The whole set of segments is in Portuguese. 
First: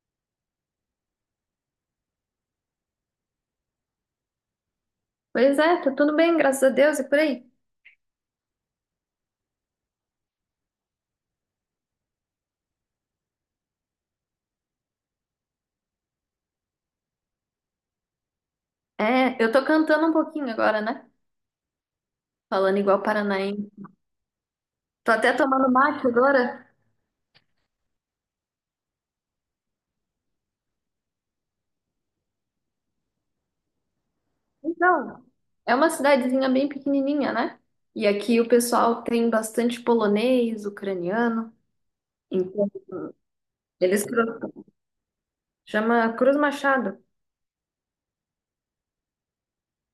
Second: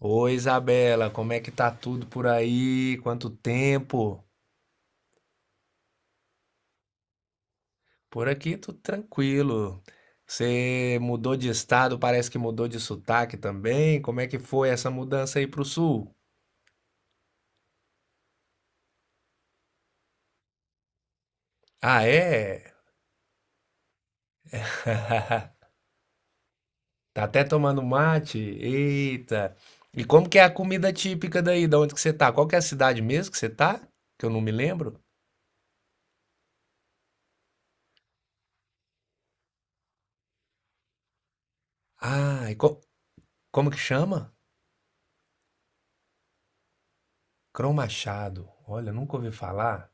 Oi, Isabela, como é que tá tudo por aí? Quanto tempo? Pois é, tá tudo bem, graças a Deus e por aí. Por aqui tudo tranquilo. Você mudou de estado, parece que mudou de sotaque também. Como é que foi essa mudança aí pro sul? É, eu tô cantando um pouquinho agora, né? Ah, é? Falando igual paranaense. Tô até tomando mate agora. Tá até tomando mate? Eita! E como que é a comida típica daí, da onde que você tá? Qual que é a cidade mesmo que você tá? Que eu não me lembro. Então, é uma cidadezinha bem pequenininha, né? E aqui o pessoal tem bastante polonês, ucraniano. Ah, Então, como que eles chama? cru- chama Cruz Machado. Crão Machado. Olha, nunca ouvi falar.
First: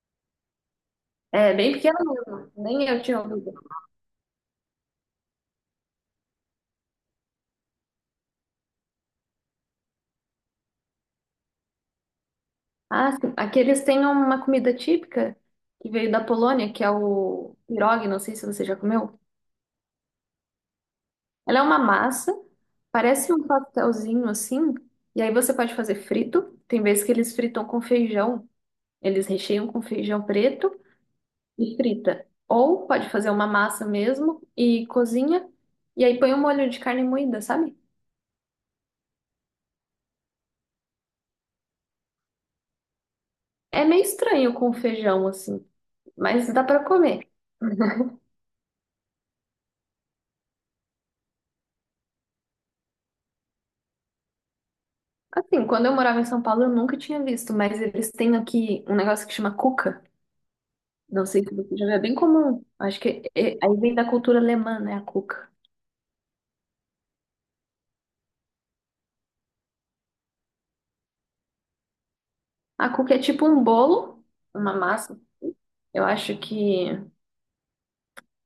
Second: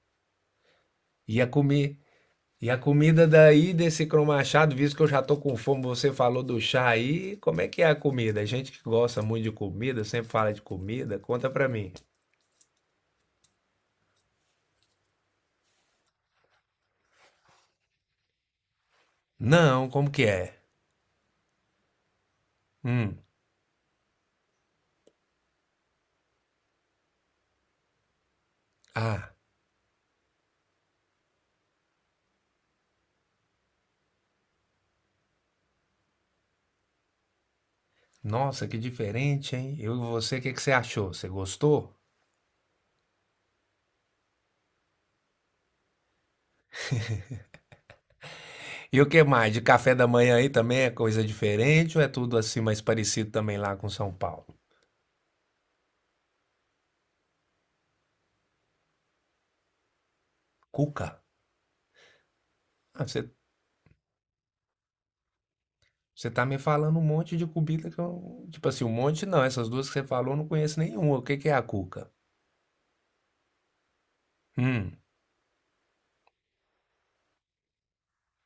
Ia É bem comer. pequeno mesmo, E a nem eu tinha comida ouvido. daí desse cromachado, visto que eu já tô com fome, você falou do chá aí, como é que é a comida? A gente que gosta muito de comida, sempre fala de comida, conta pra mim. Ah, sim. Aqui eles têm uma comida típica que veio da Polônia, que é o pierogi, não sei se você já comeu. Não, como que é? Ela é uma massa, Hum. parece um pastelzinho assim, e aí você pode fazer frito. Tem vezes que eles fritam com feijão, eles Ah, recheiam com feijão preto e frita. Ou pode fazer uma massa mesmo e cozinha, e aí põe um molho de carne moída, sabe? nossa, que diferente, hein? Eu e você, o que que você achou? Você gostou? É meio estranho com feijão assim, mas dá pra comer. E o que mais? De café da manhã aí também é coisa diferente ou é tudo assim mais parecido também lá com São Paulo? Assim, quando eu morava em São Paulo, eu nunca tinha visto, mas eles têm aqui um negócio que chama cuca. Cuca? Não sei se você já viu, é bem comum. Acho Ah, que aí vem da cultura alemã, né, a cuca. você tá me falando um monte de comida que eu. Tipo assim, um monte não. Essas duas que você falou eu não conheço nenhuma. O que que é a cuca? A cuca é tipo um bolo, uma Hum, massa. Eu acho que.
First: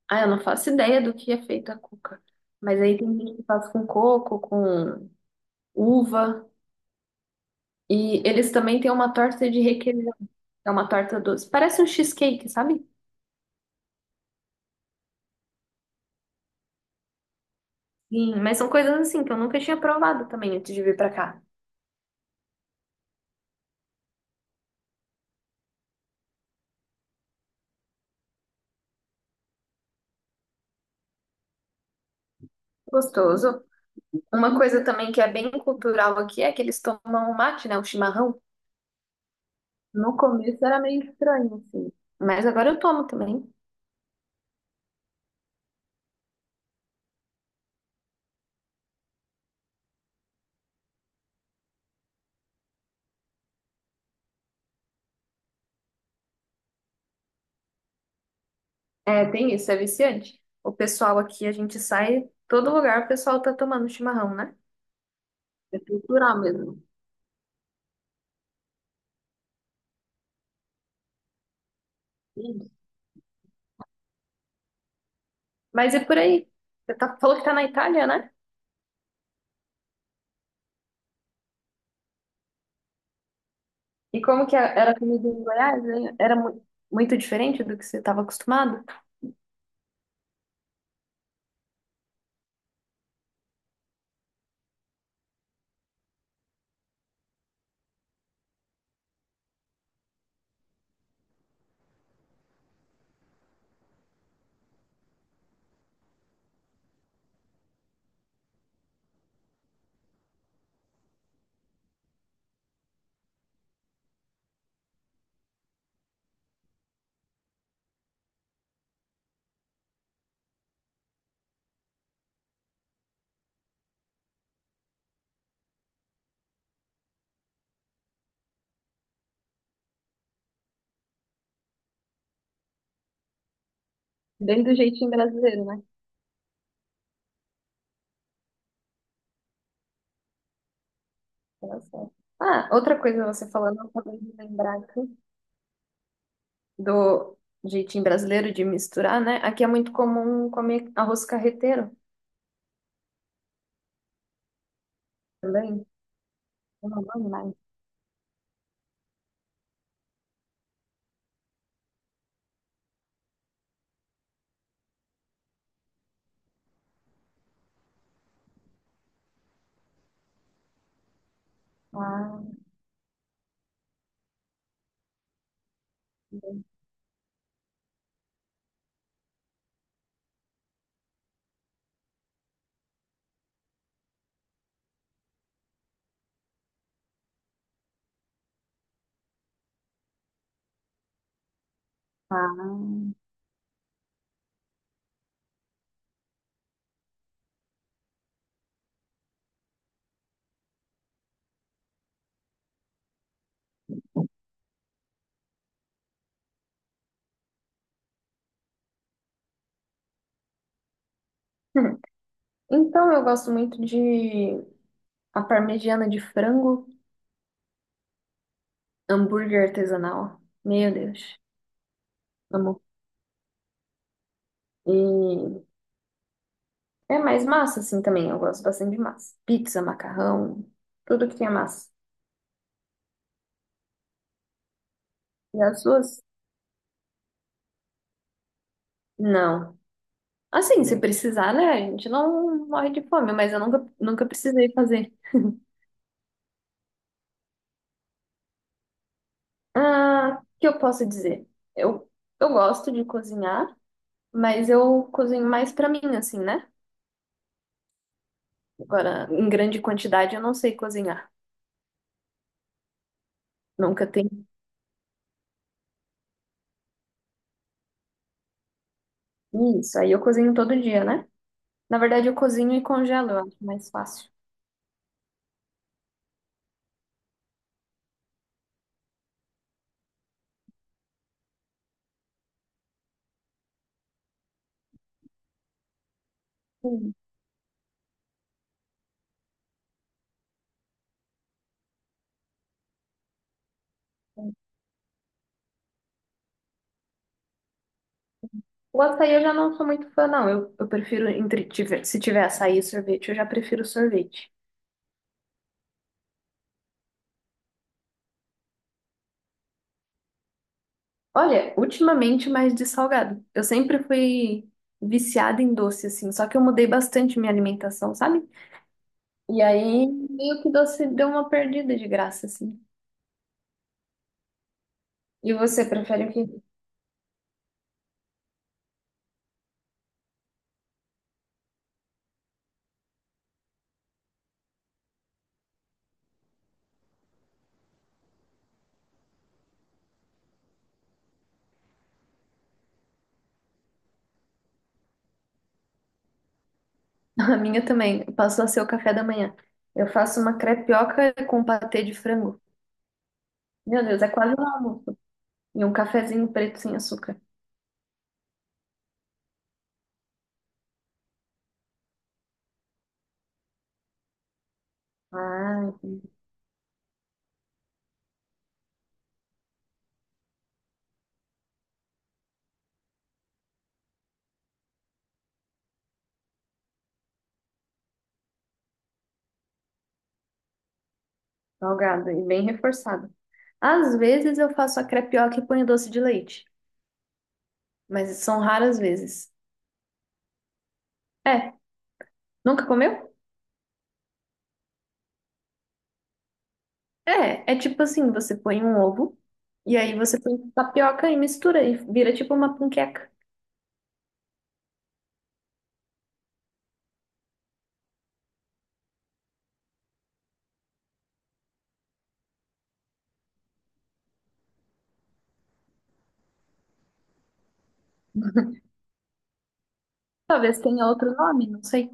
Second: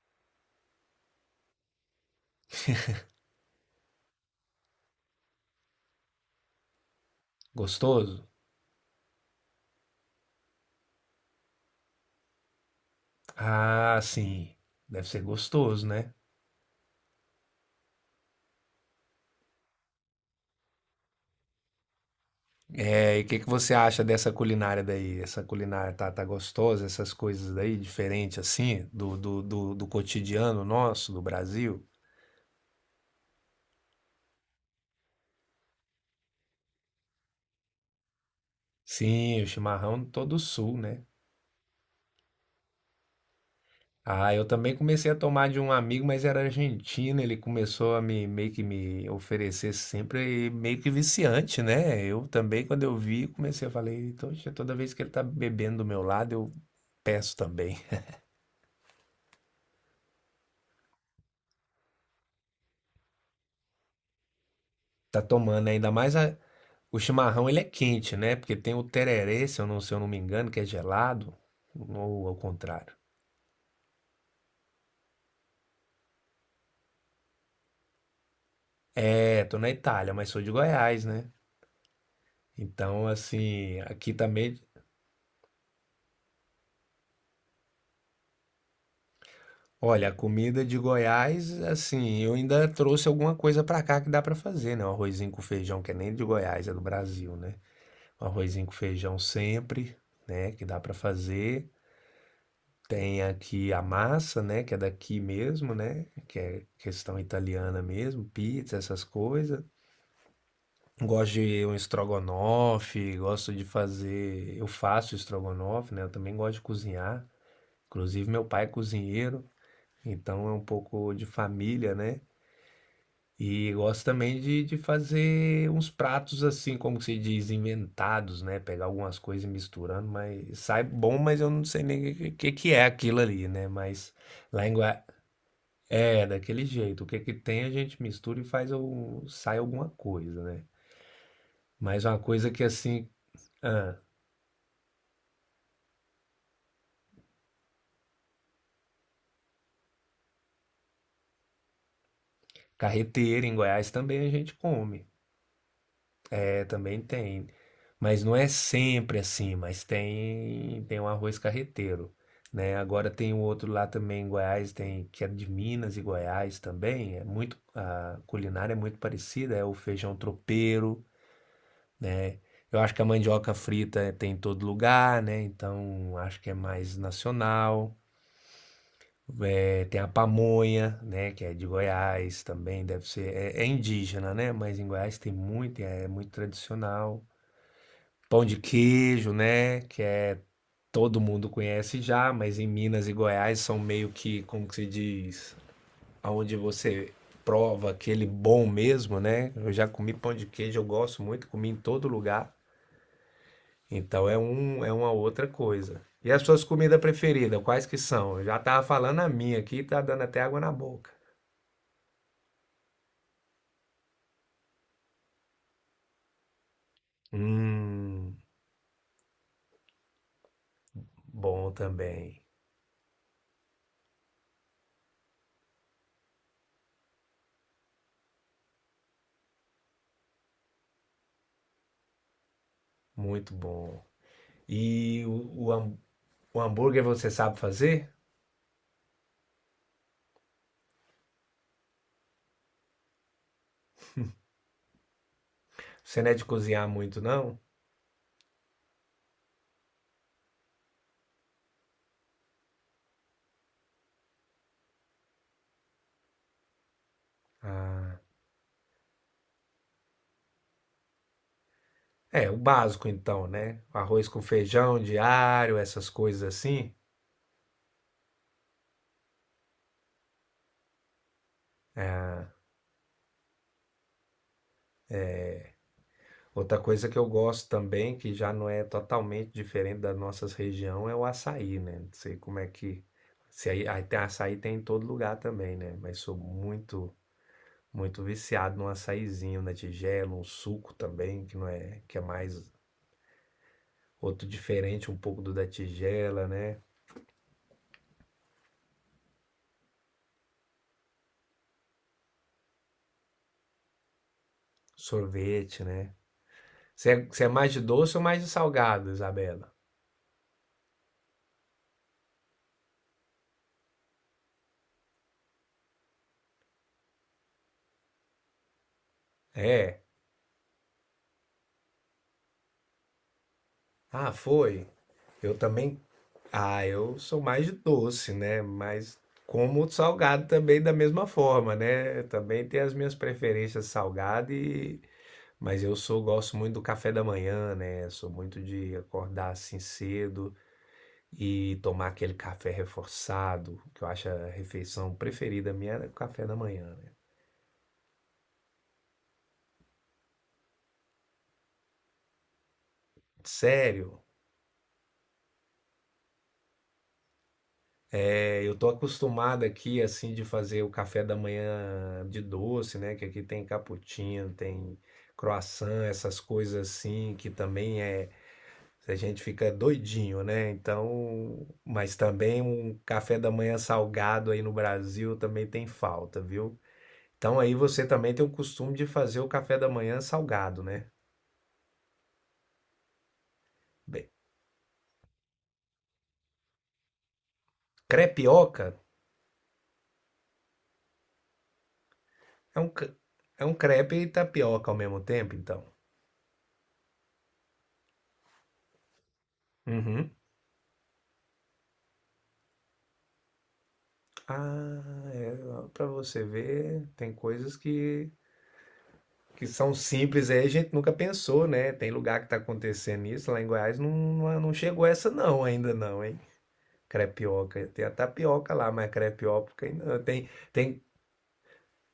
Ah, eu não faço ideia do que é feita a cuca. Mas aí tem gente que faz com coco, com uva. E gostoso? eles também têm uma torta de requeijão, que é uma torta doce. Parece um cheesecake, sabe? Ah, sim. Deve ser gostoso, né? Sim, mas são coisas assim que eu nunca tinha provado também antes de vir pra cá. É, e o que que você acha dessa culinária daí? Essa culinária tá gostosa, essas coisas daí, diferente assim, do cotidiano nosso, do Brasil? Gostoso. Uma coisa também que é bem cultural aqui é que eles tomam mate, né? O chimarrão. Sim, o chimarrão No todo começo sul, era meio né? estranho, assim. Mas agora eu tomo também. Ah, eu também comecei a tomar de um amigo, mas era argentino, ele começou a me meio que me oferecer sempre e meio que viciante, né? Eu também, quando eu vi, comecei a falar, "Eita, oxe, toda vez que ele tá bebendo do meu lado, eu peço também." É, tem isso, é viciante. O pessoal aqui, a gente sai, todo lugar o pessoal tá tomando chimarrão, né? Tá tomando né? É cultural mesmo. O chimarrão, ele é quente, né? Porque tem o tererê, se eu não me engano, que é gelado, ou ao Isso. contrário. Mas e por aí? Você tá, falou que tá na Itália, né? É, tô na Itália, mas sou de Goiás, né? Então, assim, aqui E como que também, era a comida em Goiás, né? Era muito diferente do que você estava acostumado? olha, a comida de Goiás, assim, eu ainda trouxe alguma coisa pra cá que dá pra fazer, né? Um arrozinho com feijão, que é nem de Goiás, é do Brasil, né? Um arrozinho com feijão sempre, né, que dá pra fazer. Tem aqui a massa, né, que é daqui mesmo, né, que é questão italiana mesmo, pizza, essas coisas. Gosto de um estrogonofe, gosto de fazer, eu faço estrogonofe, né, eu também gosto de cozinhar. Inclusive meu pai é cozinheiro, então é um pouco de família, né? E gosto também de fazer uns pratos assim, como se diz, inventados, né? Pegar algumas coisas e misturando, mas sai bom, mas eu não sei nem o que, que é aquilo ali, né? Mas... Bem Lá em, do Gua- jeitinho brasileiro, né? É, daquele jeito. O que que tem a gente mistura e faz o... sai alguma coisa, né? Olha Mas só. uma coisa que Ah, outra assim, coisa você falando, eu ah, acabei de lembrar aqui do jeitinho brasileiro de misturar, né? Aqui é muito comum comer arroz carreteiro carreteira em Goiás também a gente come. também. É, Eu também não gosto tem. mais. Mas não é sempre assim, mas tem um arroz carreteiro, né? Agora tem o outro lá também em Goiás, tem que é de Minas e Goiás também, é muito a culinária é muito parecida, é o feijão tropeiro, né? Ah, Eu acho que a mandioca frita tem em todo lugar, né? Então acho que é mais nacional. É, tem a pamonha, né? Que é de Goiás também, deve ser. É, é indígena, né? Mas em Goiás tem muito, é muito tradicional. Pão de queijo, né? Que é todo mundo conhece já, mas em Minas ah. e Goiás são meio que, como que se diz, aonde você prova aquele bom mesmo, né? Eu já comi pão de queijo, eu gosto muito, comi em todo lugar. Então é um, é uma outra coisa. E as suas comidas preferidas, quais que são? Eu já tava falando a minha aqui, tá dando até água na boca. Hum. Então, eu gosto muito de a parmegiana de frango, Hum, hambúrguer artesanal. Meu Deus, bom também. amo. E é mais massa, assim, também. Eu gosto bastante de massa. Pizza, macarrão, tudo que tenha massa. Muito bom. E E o, o, as ham- suas? o hambúrguer você sabe fazer? Não. Assim, se precisar, né? A gente não morre de fome, mas eu nunca, nunca precisei fazer. Você não é de cozinhar muito, não? Ah, o que eu posso dizer? Eu, eu gosto de cozinhar, mas eu cozinho mais pra mim, assim, né? Ah, Agora, em grande quantidade, eu não sei cozinhar. é, o básico então, né? Nunca Arroz com tem feijão diário, essas coisas assim. isso. Aí eu cozinho todo dia, né? Na verdade, eu Ah, cozinho e congelo, eu acho mais fácil. outra coisa que eu gosto também, que já não é totalmente diferente da nossa região, é o açaí, né? Não sei como é que. Se aí, Aí tem açaí tem em todo lugar também, né? Mas sou muito, Hum. muito viciado num açaizinho na tigela, um suco também, que não é, que é mais outro diferente um pouco do da tigela, né? O açaí eu já não sou muito fã, não. Eu prefiro, se tiver açaí e sorvete, eu já prefiro sorvete. Sorvete, né? Você é mais de doce ou mais de salgado, Isabela? Olha, ultimamente mais de salgado. Eu sempre fui viciada em doce, assim, só que eu mudei bastante minha alimentação, sabe? E É. aí, meio que doce deu uma perdida de graça, assim. Ah, foi. E Eu você também. prefere o quê? Ah, eu sou mais de doce, né? Mas como salgado também da mesma forma, né? Também tem as minhas preferências salgado e mas eu sou gosto muito do café da manhã, né? Sou muito de acordar assim cedo e tomar aquele café reforçado, que eu acho a refeição preferida minha é o café da manhã, né? A minha também. Passou a ser o café da manhã. Eu faço uma crepioca com patê de frango. Meu Sério, Deus, é quase um almoço. E um cafezinho preto sem açúcar. é, eu tô acostumado aqui, assim, de fazer o café da manhã de doce, né? Que aqui tem cappuccino, tem Ah, croissant, essas coisas assim, que também é. A gente fica doidinho, né? Então, mas também um café da manhã salgado aí no Brasil também tem falta, viu? Então aí você também tem o costume de fazer o café da manhã salgado, né? salgado e bem reforçado. Às Bem, vezes eu faço a crepioca e ponho doce de leite, mas são crepioca raras vezes. É, é nunca um, cre- comeu? é um crepe e tapioca ao mesmo tempo, então. É, é tipo assim, você põe um ovo e aí Uhum. você põe tapioca e mistura e vira tipo uma panqueca. Ah, é, para você ver, tem coisas que são simples aí, a gente nunca pensou, né? Tem lugar que tá acontecendo isso, lá em Goiás não, não chegou essa não, ainda não, hein? Crepioca, tem a tapioca lá, mas crepioca ainda não. Talvez tem, tenha outro nome, não sei.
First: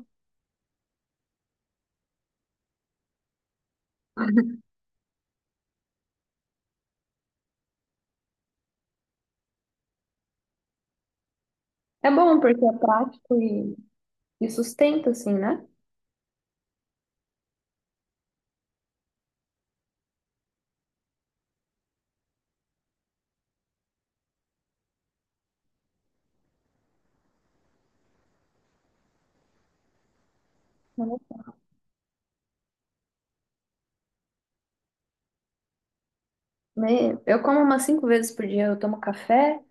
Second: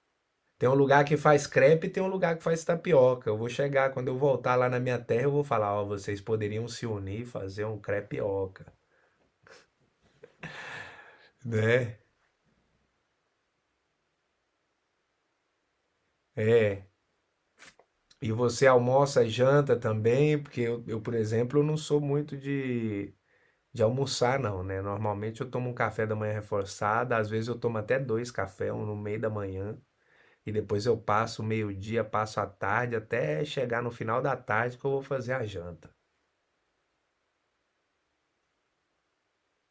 tem um lugar que faz crepe e tem um lugar que faz tapioca. Eu vou chegar, quando eu voltar lá na minha terra, eu vou falar, ó, vocês poderiam se unir e fazer um crepioca, né? É bom porque é prático e sustenta assim, né? É. E você almoça e janta também? Porque eu, por exemplo, eu não sou muito de almoçar, não, né? Normalmente eu tomo um café da manhã reforçado, às vezes eu tomo até dois cafés, um no meio da manhã, e depois eu passo o meio-dia, passo a tarde, até chegar no final da tarde que eu vou fazer a janta. Né? Eu como umas cinco vezes por dia, eu tomo café,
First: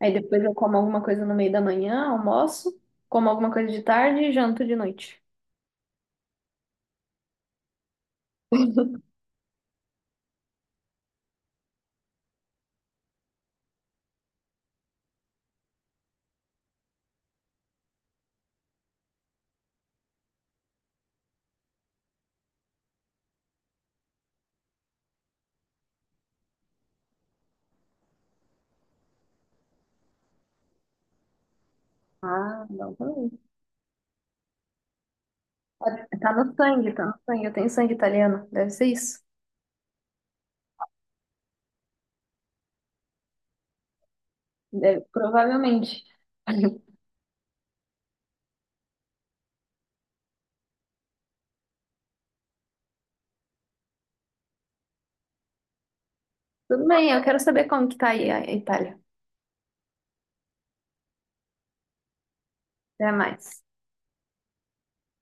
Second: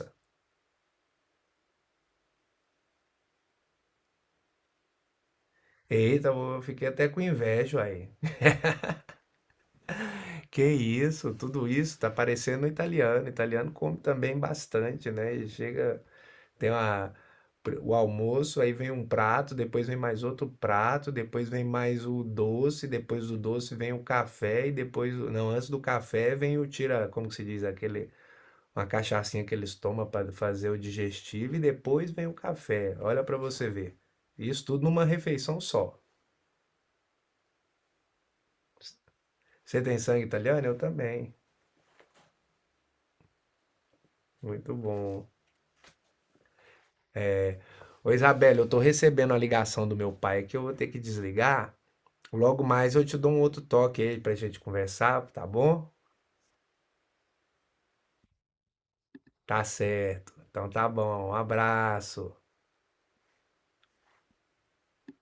aí depois eu como alguma coisa no meio da manhã, almoço, como alguma coisa de tarde e janto de noite. eita, eu fiquei até com inveja aí. Que isso, tudo isso tá parecendo italiano. Italiano come também bastante, né? E chega. Tem uma, o almoço, aí vem um prato, depois vem mais outro prato, depois vem mais o doce, depois do doce vem o café e depois, não, antes do café vem o tira, como que se diz, aquele uma cachaçinha que eles tomam para fazer o digestivo e depois vem o Ah, não, café. Olha para também. você ver. Isso tudo numa refeição só. É, tá no sangue, tá no sangue. Eu tenho sangue italiano, deve ser isso. Você tem sangue italiano? Eu também. Muito bom. Provavelmente. Ô Isabela, eu tô recebendo a ligação do meu pai aqui, eu vou ter que desligar. Logo mais eu te dou um outro toque aí pra gente conversar, tá bom? Tudo bem, eu quero saber como que tá aí a Itália. Tá certo. Então tá bom. Um abraço. Até mais.